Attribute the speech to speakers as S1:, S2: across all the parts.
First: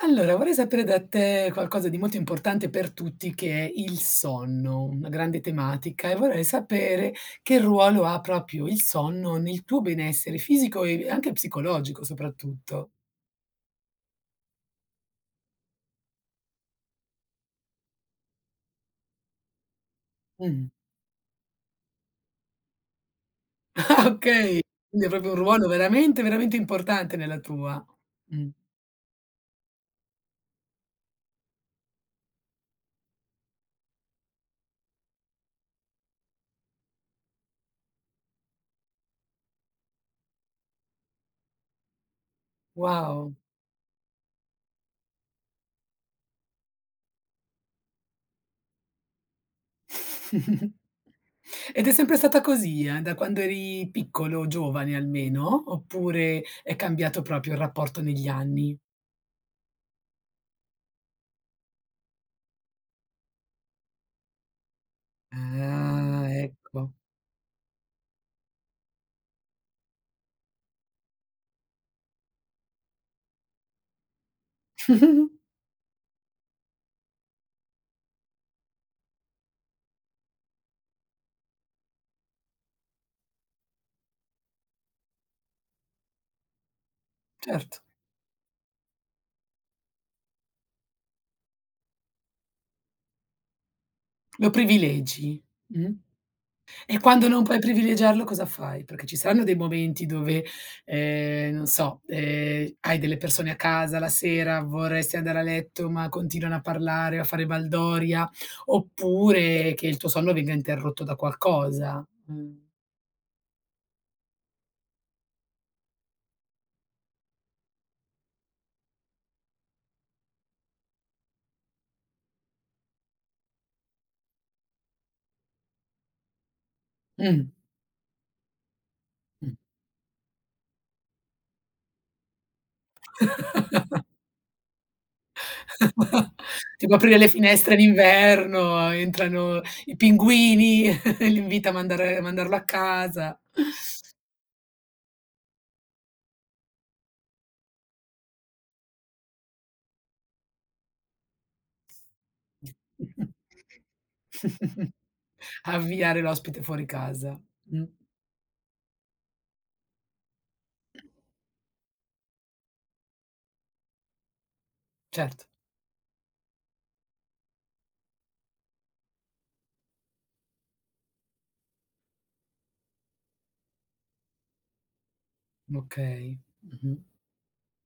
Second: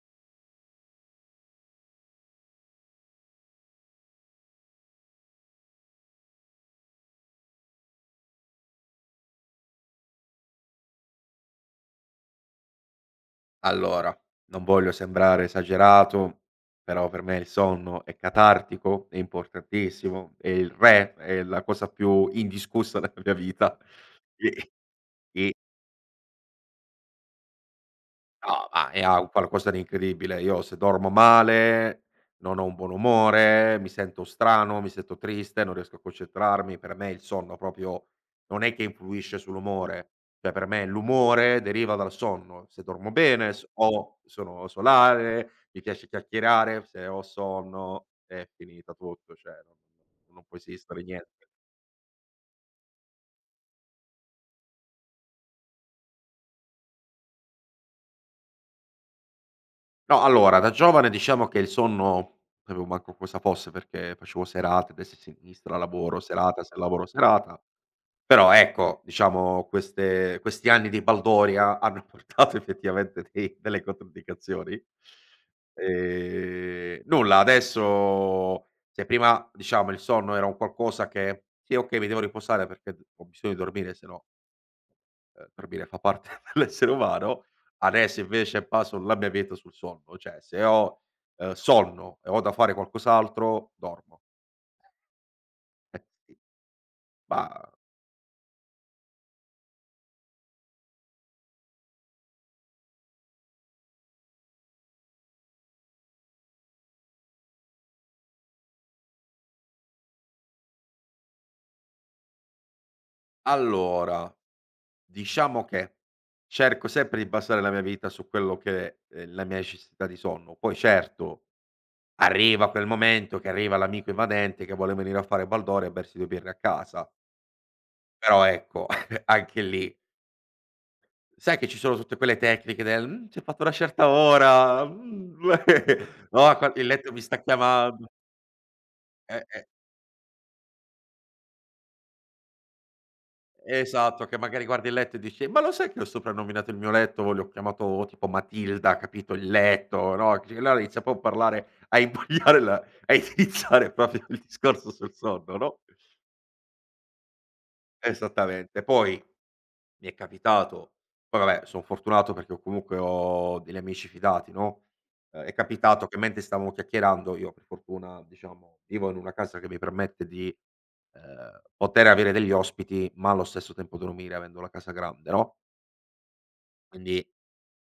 S1: Allora, vorrei sapere da te qualcosa di molto importante per tutti che è il sonno, una grande tematica e vorrei sapere che ruolo ha proprio il sonno nel tuo benessere fisico e anche psicologico soprattutto.
S2: Allora, non voglio sembrare esagerato, però per me il sonno è catartico, è importantissimo, è
S1: Mh.
S2: il re, è la cosa più indiscussa della mia
S1: Ah
S2: vita.
S1: okay, quindi è proprio un
S2: E
S1: ruolo veramente, veramente importante nella tua. Mh.
S2: No, ma è a un qualcosa di incredibile. Io se dormo male, non ho un buon umore, mi sento strano, mi sento triste, non riesco a concentrarmi. Per me il sonno proprio non è che influisce sull'umore, cioè per me l'umore deriva dal sonno. Se dormo
S1: Wow.
S2: bene, s ho sono solare, mi piace chiacchierare, se ho sonno è finita tutto, cioè non può esistere niente.
S1: Ed è sempre stata così, da quando eri piccolo, giovane almeno, oppure è cambiato proprio il rapporto negli anni?
S2: No, allora da giovane diciamo che il sonno non sapevo manco cosa fosse perché facevo serate, destra e sinistra, lavoro,
S1: Ah,
S2: serata, se
S1: ecco.
S2: lavoro, serata. Però ecco, diciamo queste questi anni di baldoria hanno portato effettivamente dei delle controindicazioni. Nulla, adesso se prima diciamo il sonno era un qualcosa che: "Sì, okay, mi devo riposare perché d ho bisogno di dormire se no." Dormire fa parte dell'essere umano.
S1: Certo,
S2: Adesso invece baso la mia vita sul sonno, cioè se ho, sonno e ho da fare qualcos'altro dormo.
S1: lo privilegi, mh.
S2: Eh sì.
S1: E quando non puoi
S2: Ma
S1: privilegiarlo cosa fai? Perché ci saranno dei momenti dove, non so, hai delle persone a casa la sera, vorresti andare a letto, ma continuano a parlare, a fare baldoria, oppure che il tuo sonno venga interrotto da qualcosa. Mh.
S2: allora, diciamo che cerco sempre di basare la mia vita su quello che è la mia necessità di sonno. Poi certo, arriva quel momento che arriva l'amico invadente che vuole venire a fare baldoria e bersi 2 birre a casa,
S1: Mh.
S2: però ecco anche lì. Sai che ci sono tutte quelle tecniche del: "Mhmm, ci hai fatto una certa ora, mhmm, no, qua il
S1: Tipo
S2: letto
S1: aprire
S2: mi
S1: le
S2: sta
S1: finestre
S2: chiamando."
S1: d'inverno,
S2: Eh,
S1: entrano
S2: eh,
S1: i pinguini, li invita a mandarlo a casa.
S2: esatto, che magari guardi il letto e dici: "Ma lo sai che ho soprannominato il mio letto, o l'ho chiamato tipo Matilda, capito, il letto", no, che allora inizia poi a parlare, a imbrogliare la a iniziare proprio il discorso sul sonno, no?
S1: Avviare l'ospite fuori casa. Mh,
S2: Esattamente. Poi Mi è capitato poi vabbè son fortunato perché ho comunque ho degli amici fidati, no,
S1: certo.
S2: è capitato che mentre stavamo chiacchierando io per fortuna diciamo vivo in una casa che mi permette di, poter avere degli ospiti, ma allo stesso tempo dormire avendo la casa grande, no,
S1: Okay. Mh-mh,
S2: quindi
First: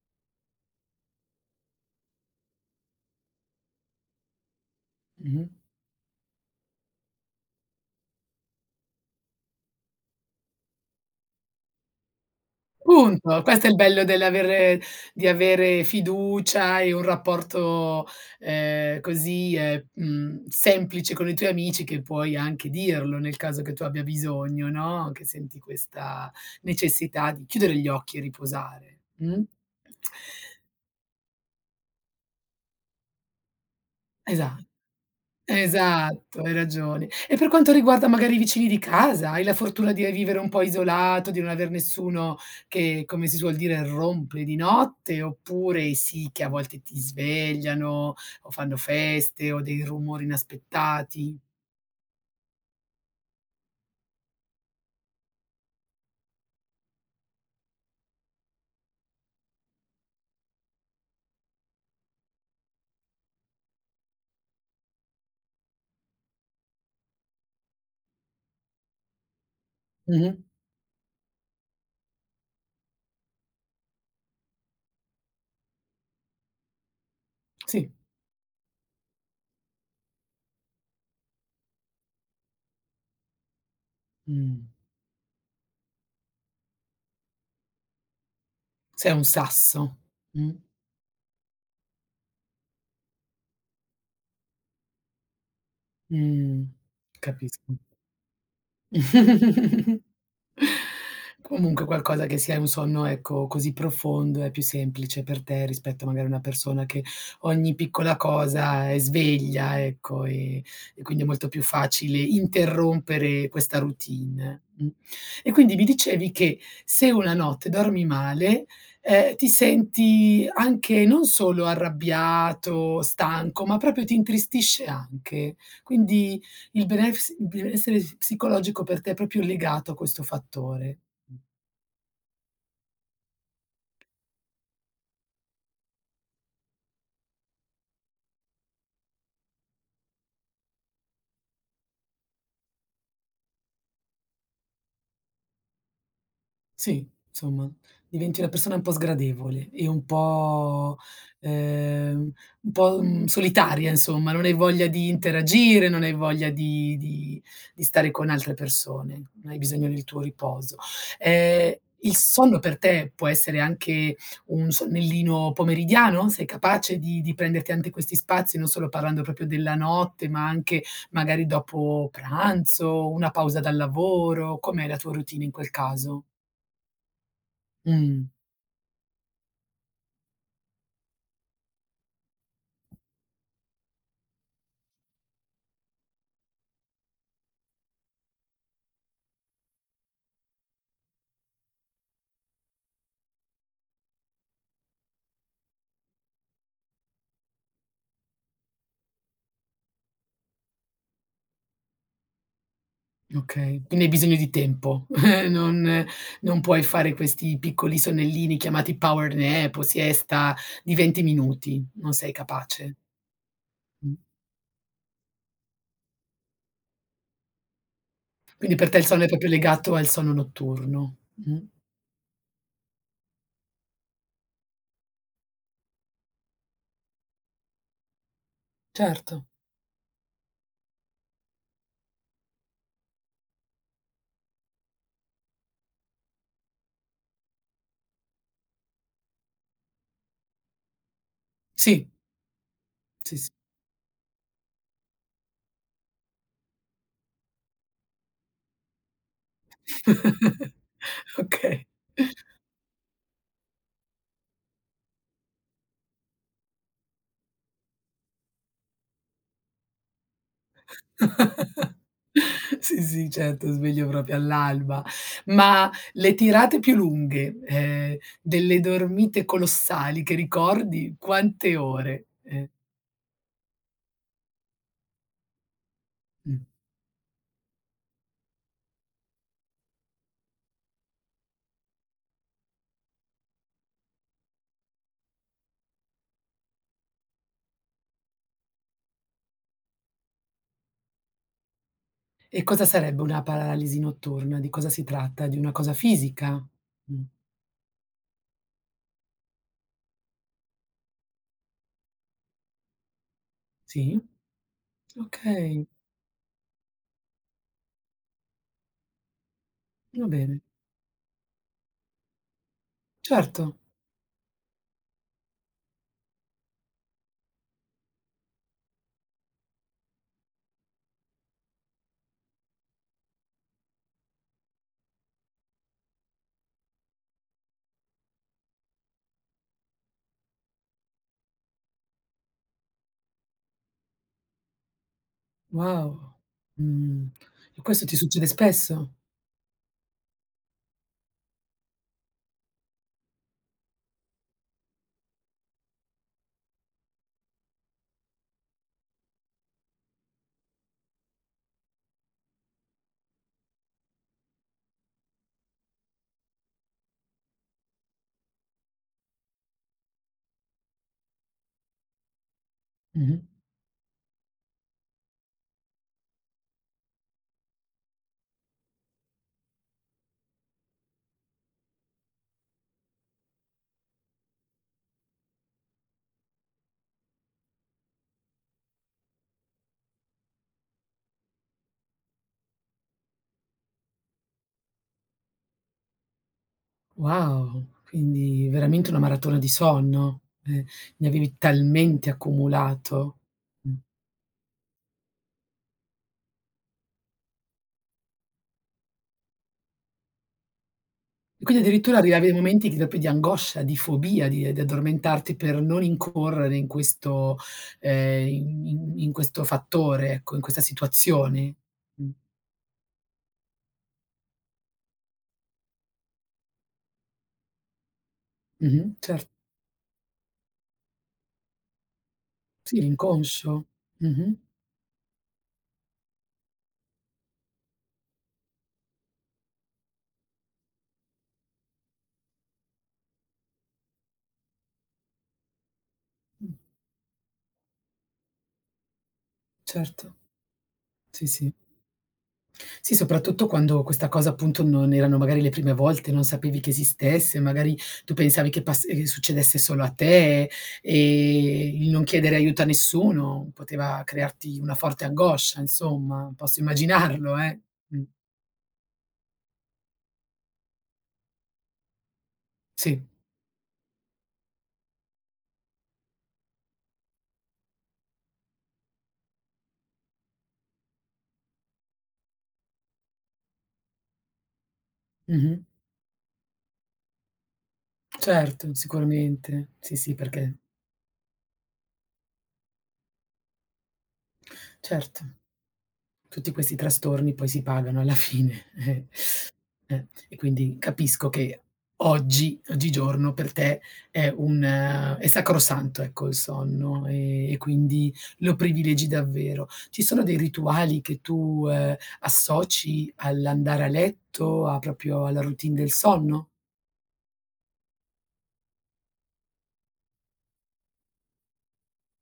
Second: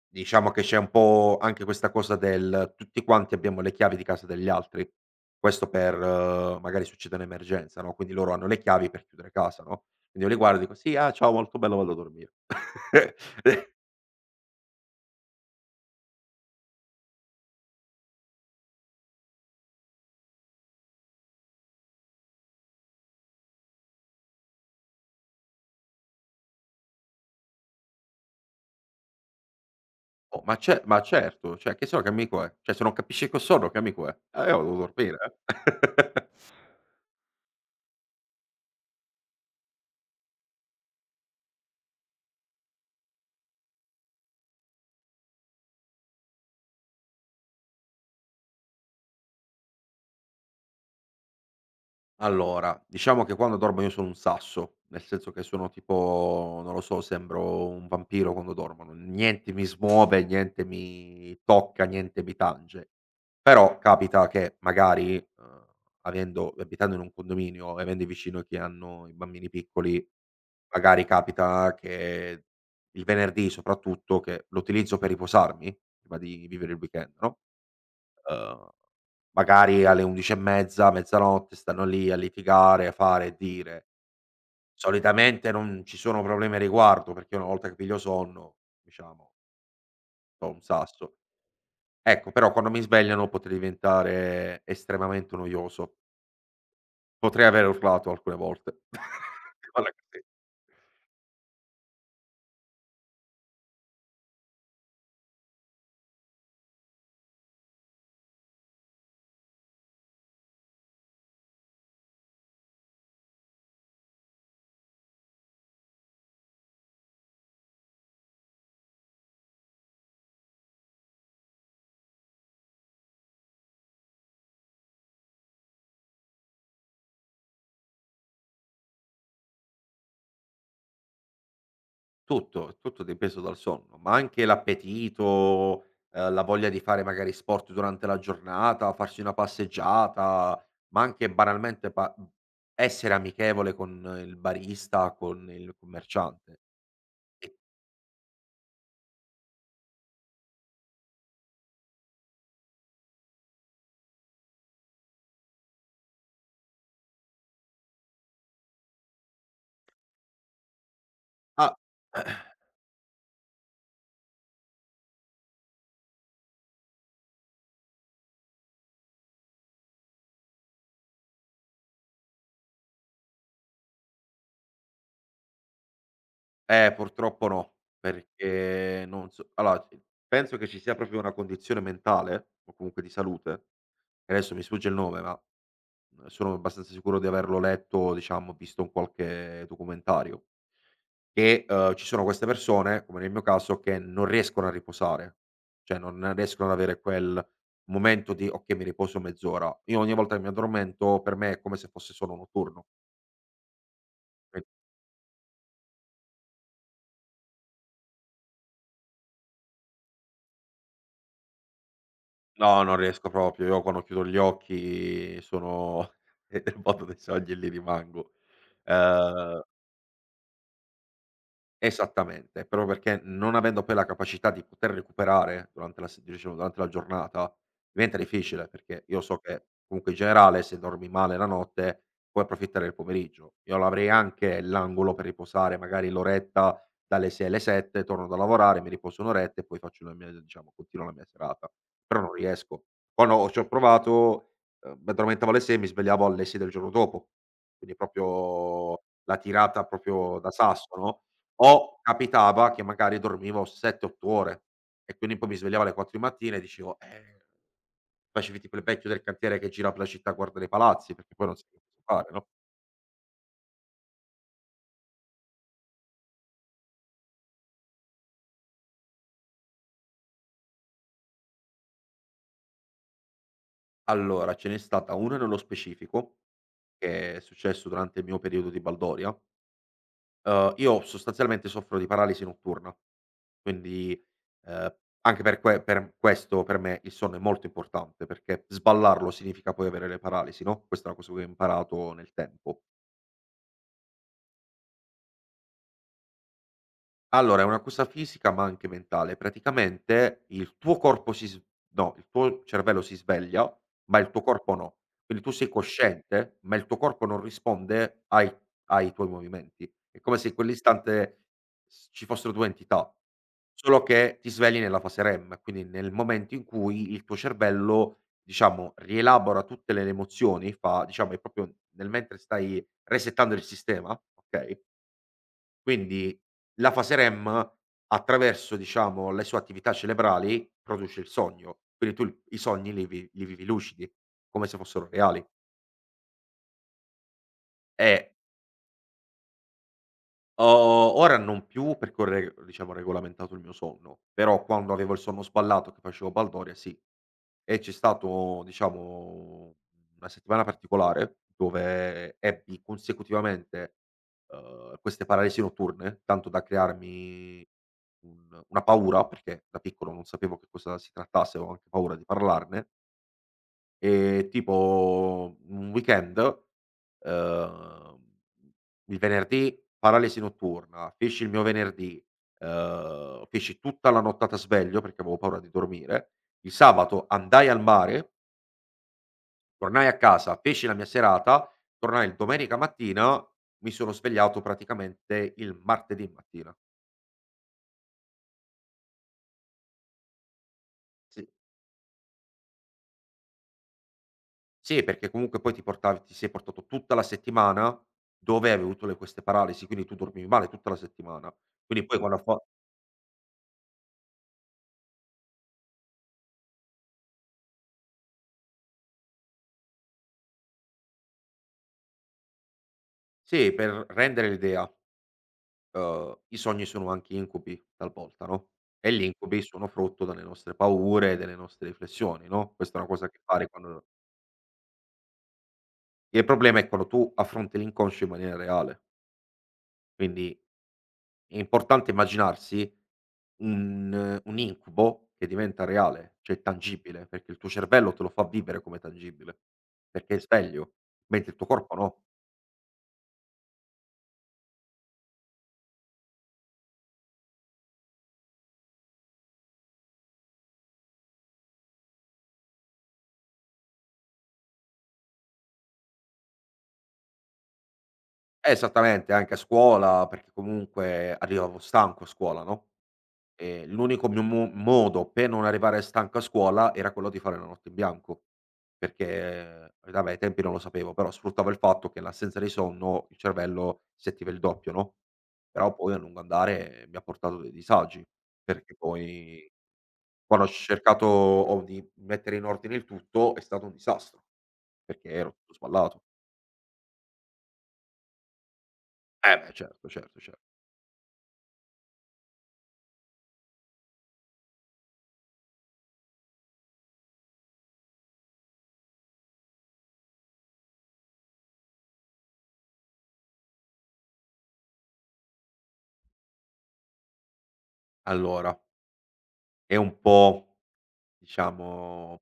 S2: diciamo che c'è un po' anche questa cosa del tutti quanti abbiamo le chiavi di casa degli altri.
S1: mh-mh.
S2: Questo per magari succede un'emergenza, no, quindi loro hanno le chiavi per chiudere casa, no, quindi io li guardo e dico: "Sì, ah, ciao molto bello, vado a dormire."
S1: Punto. Questo è il bello dell'avere di avere fiducia e un rapporto, così, semplice con i tuoi amici che puoi anche dirlo nel caso che tu abbia bisogno, no, che senti questa necessità di chiudere gli occhi e riposare, mh?
S2: Oh, ma ce ma certo, cioè che se no che amico è? Cioè se non capisci che ho sonno che amico è?
S1: Esa
S2: Io vado a dormire, eh.
S1: Esatto, hai ragione. E per quanto riguarda magari i vicini di casa, hai la fortuna di vivere un po' isolato, di non aver nessuno che, come si suol dire, rompe di notte, oppure sì che a volte ti svegliano o fanno feste o dei rumori inaspettati?
S2: Allora, diciamo che quando dormo io sono un sasso, nel senso che sono tipo, non lo so, sembro un vampiro quando dormo, n niente mi smuove, niente mi tocca, niente mi tange. Però capita che magari, avendo abitando in un condominio e avendo vicino chi hanno i bambini piccoli,
S1: Mh-mh.
S2: magari capita che il venerdì soprattutto, che lo utilizzo per riposarmi prima di vivere il weekend, no,
S1: Sì.
S2: uhm magari alle 11 e mezza, mezzanotte stanno lì a litigare, a fare e dire.
S1: Mh.
S2: Solitamente non ci sono problemi a riguardo, perché una volta che piglio sonno,
S1: Sei un
S2: diciamo,
S1: sasso.
S2: do
S1: Mh.
S2: un sasso. Ecco, però quando mi svegliano potrei diventare estremamente noioso.
S1: Mh.
S2: Potrei aver
S1: Capisco.
S2: urlato alcune volte. Guarda che sì.
S1: Comunque qualcosa che sia un sonno, ecco, così profondo è più semplice per te rispetto magari a una persona che ogni piccola cosa è sveglia, ecco, e quindi è molto più facile interrompere questa routine. Mh. E quindi mi dicevi che se una notte dormi male, ti senti anche non solo arrabbiato, stanco, ma proprio ti intristisce anche. Quindi il benessere psicologico per te è proprio legato a questo fattore. Mh.
S2: Tutto, è tutto dipeso dal sonno, ma anche l'appetito, la voglia di fare magari sport durante la giornata, farsi una passeggiata, ma anche banalmente essere amichevole con il barista, con il commerciante.
S1: Sì,
S2: E
S1: insomma, diventi una persona un po' sgradevole e ehm, un po', solitaria insomma, non hai voglia di interagire, non hai voglia di stare con altre persone, hai bisogno del tuo riposo.
S2: ah,
S1: Ehm, il sonno per te può essere anche un sonnellino pomeridiano? Sei capace di prenderti anche questi spazi, non solo parlando proprio della notte, ma anche magari dopo pranzo, una pausa dal lavoro? Com'è la tua routine in quel caso?
S2: purtroppo no,
S1: Mh,
S2: perché non so allora, penso che ci sia proprio una condizione mentale, o comunque di salute, che adesso mi sfugge il nome, ma sono abbastanza sicuro di averlo letto, diciamo, visto in qualche documentario. Che, ci sono queste persone, come nel mio caso, che non riescono a riposare, cioè non riescono ad avere quel momento di: "Okay, mi riposo mezz'ora." Io ogni volta che mi addormento per me è come se fosse solo notturno.
S1: okay. Quindi hai bisogno di
S2: E
S1: tempo. Non non puoi fare questi piccoli sonnellini chiamati power nap o siesta di 20 minuti, non sei
S2: no,
S1: capace.
S2: non riesco proprio. Io quando
S1: Mh.
S2: chiudo gli occhi sono nel mondo dei sogni e lì rimango.
S1: Quindi per te il sonno è proprio
S2: Ehm
S1: legato al sonno notturno. Mh.
S2: Esattamente, proprio perché non avendo poi la capacità di poter recuperare durante la se diciamo durante la giornata, diventa difficile, perché io
S1: Certo.
S2: so che comunque in generale se dormi male la notte puoi approfittare del pomeriggio. Io l'avrei anche l'angolo per riposare, magari l'oretta dalle 6 alle 7, torno da lavorare, mi riposo un'oretta e poi faccio la mia diciamo, continuo la mia serata,
S1: Sì,
S2: però non riesco. Quando
S1: sì, sì.
S2: ci ho provato, mi addormentavo alle 6 e mi svegliavo alle 6 del giorno dopo, quindi proprio la tirata proprio da sasso, no,
S1: Okay.
S2: o capitava che magari dormivo 7, 8 ore e quindi poi mi svegliavo alle 4 di mattina e dicevo: "Eh", facevi tipo il vecchio del cantiere che gira per la città, guarda dei palazzi, perché poi non sapevi cosa fare, no.
S1: Sì, sì, certo, sveglio proprio all'alba. Ma le tirate più lunghe, delle dormite colossali che ricordi, quante ore?
S2: Allora, ce n'è stata una nello specifico,
S1: Mh.
S2: che è successo durante il mio periodo di baldoria. Io sostanzialmente soffro di paralisi notturna, quindi, ehm, anche per questo per me il sonno è molto importante, perché sballarlo significa poi avere le paralisi, no, questa è una cosa che ho imparato nel
S1: E
S2: tempo.
S1: cosa sarebbe una paralisi notturna? Di cosa si tratta? Di una cosa fisica? Mh.
S2: Allora, è una cosa fisica, ma anche mentale. Praticamente il tuo corpo si s no, il tuo cervello si sveglia, ma
S1: Sì?
S2: il tuo corpo no. Quindi tu sei
S1: Okay,
S2: cosciente, ma il tuo corpo non risponde ai tuoi movimenti. È
S1: va
S2: come se in
S1: bene.
S2: quell'istante s ci fossero 2 entità,
S1: Certo.
S2: solo che ti svegli nella fase REM, quindi nel momento in cui il tuo cervello, diciamo, rielabora tutte le emozioni, fa diciamo, è proprio nel mentre stai resettando il sistema, okay? Quindi la fase REM, attraverso diciamo le sue attività cerebrali, produce il sogno, quindi tu il i sogni li vivi lucidi, come se fossero reali.
S1: Wow. Mh. E questo ti
S2: E
S1: succede spesso?
S2: Ho ora non più perché ho re diciamo regolamentato il mio sonno, però quando avevo il sonno sballato che facevo baldoria sì. E c'è stato diciamo una settimana particolare dove ebbi consecutivamente, queste paralisi notturne, tanto da crearmi un una paura, perché da piccolo non sapevo che cosa si trattasse, avevo anche paura di parlarne,
S1: Mh-mh.
S2: e tipo un weekend ehm, il venerdì paralisi notturna, feci il mio venerdì, feci tutta la nottata sveglio perché avevo paura di dormire. Il sabato andai al mare, tornai a casa, feci la mia serata, tornai il domenica mattina, mi sono svegliato praticamente il martedì mattina.
S1: Wow, quindi veramente una maratona di sonno. Eh, ne
S2: Sì.
S1: avevi talmente accumulato. Mh.
S2: Sì, perché comunque poi ti sei portato tutta la settimana dove avevi avuto le queste paralisi, quindi tu dormivi male tutta la settimana.
S1: E quindi
S2: Quindi
S1: addirittura
S2: poi quando
S1: arrivavi a
S2: fa
S1: momenti di proprio di angoscia, di fobia, di addormentarti per non incorrere in questo in questo fattore, ecco, in questa situazione. Mh.
S2: sì, per rendere l'idea. I sogni sono anche incubi talvolta, no,
S1: Mh-mh,
S2: e gli
S1: cer
S2: incubi sono frutto delle nostre paure, delle nostre riflessioni, no, questa
S1: sì,
S2: è una cosa che fare
S1: l'inconscio.
S2: quando
S1: Mh-mh.
S2: Il problema è quando tu affronti l'inconscio in maniera reale, quindi è importante immaginarsi un incubo che diventa reale, cioè
S1: Mh,
S2: tangibile, perché il tuo cervello te lo fa vivere come tangibile,
S1: certo.
S2: perché è sveglio,
S1: Sì,
S2: mentre il tuo
S1: sì.
S2: corpo no.
S1: Sì, soprattutto quando questa cosa appunto non erano magari le prime volte, non sapevi che esistesse, magari tu pensavi che pass succedesse solo a te, il non chiedere aiuto a nessuno poteva crearti una forte angoscia, insomma, posso immaginarlo, eh. Mh,
S2: Esattamente, anche a scuola, perché comunque arrivavo stanco a scuola, no.
S1: sì,
S2: L'unico mio mo modo per non arrivare stanco a scuola era quello di fare la notte in bianco, perché vabbè ai tempi non lo sapevo, però sfruttavo il fatto che l'assenza di sonno il cervello si attiva il doppio, no,
S1: mh-mh.
S2: però poi a lungo andare mi ha portato dei disagi,
S1: Certo,
S2: perché poi
S1: sicuramente. Sì, sì,
S2: quando ho
S1: perché
S2: cercato o di mettere in ordine il tutto è stato un disastro, perché
S1: certo,
S2: ero tutto sballato.
S1: tutti questi trastorni poi si pagano alla fine,
S2: Eh beh certo, certo,
S1: E
S2: cer
S1: quindi capisco che oggigiorno per te è sacrosanto, ecco, il sonno, e quindi lo privilegi davvero. Ci sono dei rituali che tu, associ all'andare a letto, a proprio alla routine del sonno?
S2: allora è un po' diciamo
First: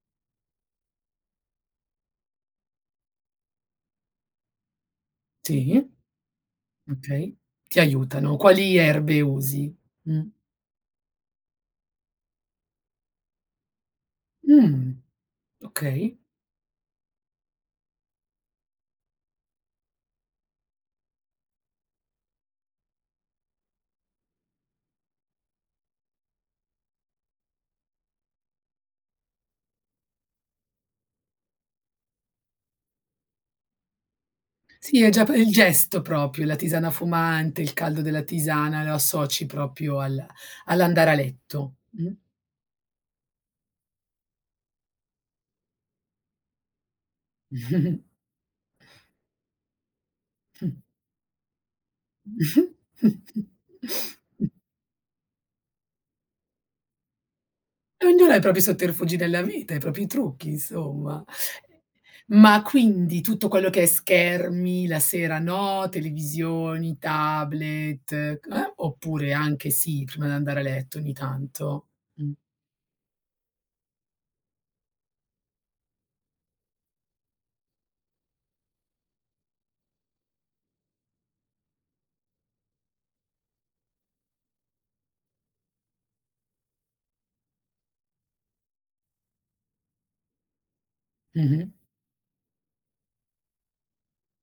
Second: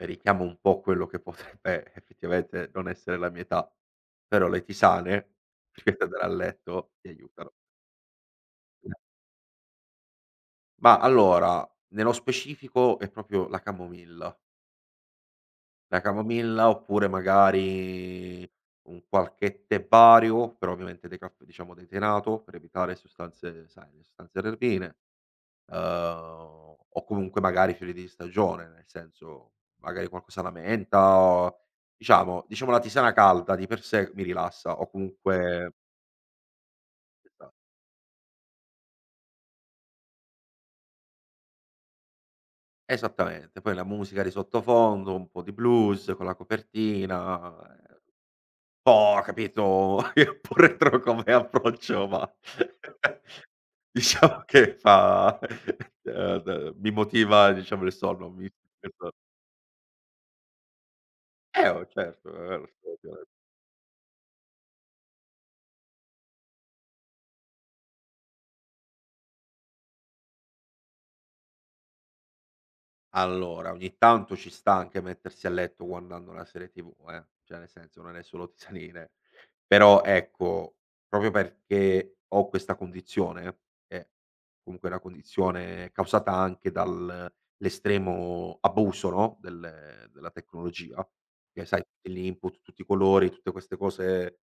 S2: richiama un po' quello che potrebbe effettivamente non essere la mia età, però le tisane,
S1: Sì,
S2: prima di andare a letto, ti
S1: okay.
S2: aiutano.
S1: Ti aiutano. Quali erbe usi? Mh.
S2: Ma allora, nello specifico è proprio la camomilla.
S1: Mh,
S2: La
S1: okay.
S2: camomilla oppure magari un qualche tè vario, però ovviamente decaf diciamo detenato per evitare sostanze sai, le sostanze erbivore. O comunque magari fiori di stagione, nel senso magari qualcosa alla menta o diciamo la tisana calda di per sé mi rilassa o
S1: Sì, è già p il
S2: comunque
S1: gesto proprio, la tisana
S2: esa
S1: fumante, il caldo della tisana, lo associ proprio al all'andare a letto.
S2: esattamente, poi la musica di sottofondo, un po' di blues con la copertina,
S1: Mh.
S2: ehm, po' capito, è un po' retro come approccio, ma diciamo che fa d mi motiva diciamo il sonno,
S1: Ognuno ha i
S2: mi
S1: propri sotterfugi nella vita, i propri trucchi insomma.
S2: oh certo,
S1: Ma
S2: lo
S1: quindi
S2: so.
S1: tutto quello che è schermi la sera no, televisioni, tablet, oppure anche sì, prima di andare a letto ogni tanto? Mh.
S2: Allora, ogni tanto ci sta anche mettersi a letto guardando la serie TV, cioè nel senso non è solo tisanire. Però ecco, proprio perché ho questa condizione, che è comunque una condizione causata anche dall'estremo abuso, no, della tecnologia,
S1: Mh-mh.
S2: che sai tutti gli input, tutti i colori, tutte queste cose,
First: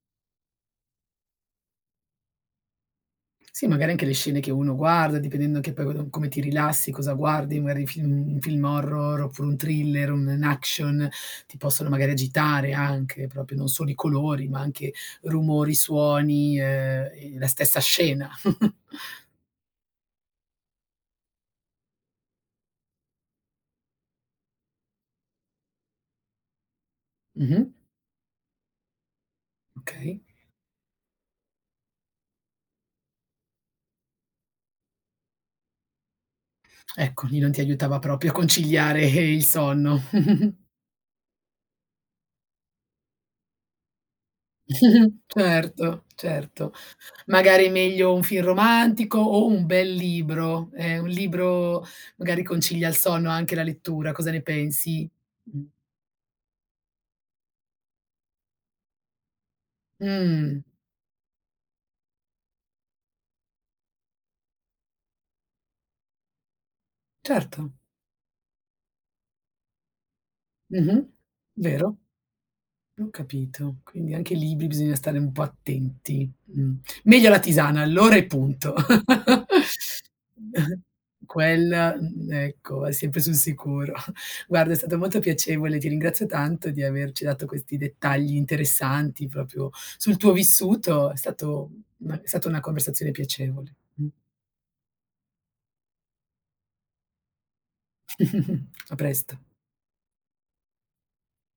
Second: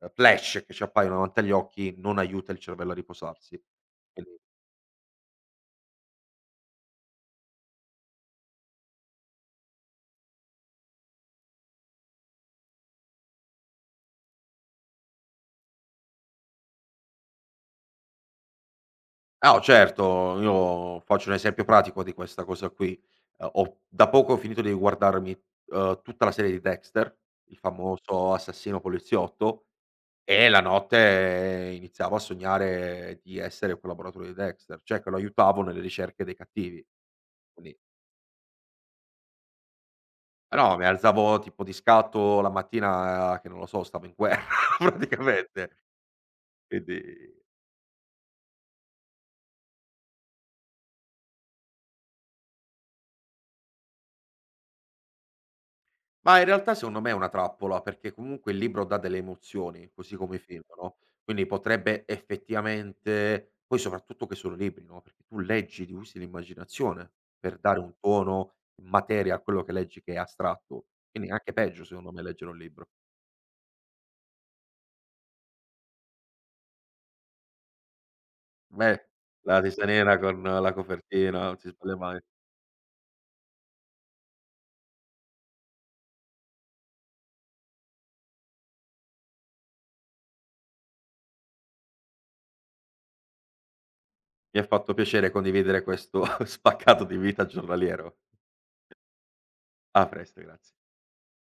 S2: flash che ci appaiono davanti agli occhi, non aiuta il cervello a riposarsi.
S1: Sì, magari anche le
S2: Quindi
S1: scene che uno guarda, dipendendo anche poi co come ti rilassi, cosa guardi, magari film un film horror, oppure un thriller, un action, ti possono magari agitare anche, proprio non solo i colori, ma anche rumori, suoni, e la stessa scena.
S2: ah, oh, certo, io faccio un esempio pratico di questa cosa qui. Ho da poco ho finito di guardarmi, tutta la serie di Dexter, il
S1: Mh-mh.
S2: famoso assassino poliziotto,
S1: Okay.
S2: e la notte iniziavo a sognare di essere un collaboratore di Dexter, cioè che lo aiutavo nelle ricerche dei cattivi.
S1: Ecco, lì non ti
S2: Quindi
S1: aiutava proprio a conciliare il sonno.
S2: no, mi alzavo tipo di scatto la mattina che non lo so, stavo in guerra praticamente,
S1: Certo, certo.
S2: quindi
S1: Magari è meglio un film romantico o un bel libro, un libro magari concilia il sonno anche la lettura, cosa ne pensi? Mh.
S2: ma in realtà secondo me è una trappola, perché comunque il libro dà delle emozioni, così come i
S1: Mh,
S2: film, no, quindi potrebbe effettivamente poi soprattutto che sono libri, no, perché tu leggi, ti usi l'immaginazione per
S1: certo.
S2: dare un tono, materia a quello che leggi che è astratto,
S1: Mh-mh.
S2: quindi è anche peggio
S1: Vero.
S2: secondo me leggere un libro.
S1: Ho capito. Quindi anche i libri bisogna stare un po' attenti. Mh. Meglio la tisana allora e punto.
S2: Beh, la Lista nera con la copertina, non si
S1: Quella
S2: sbaglia mai.
S1: ecco, è sempre sul sicuro. Guarda, è stato molto piacevole, ti ringrazio tanto di averci dato questi dettagli interessanti proprio sul tuo vissuto, è stata una conversazione piacevole. Mh.
S2: Mi ha fatto piacere condividere questo spaccato di vita giornaliero.
S1: A presto.
S2: A presto, grazie.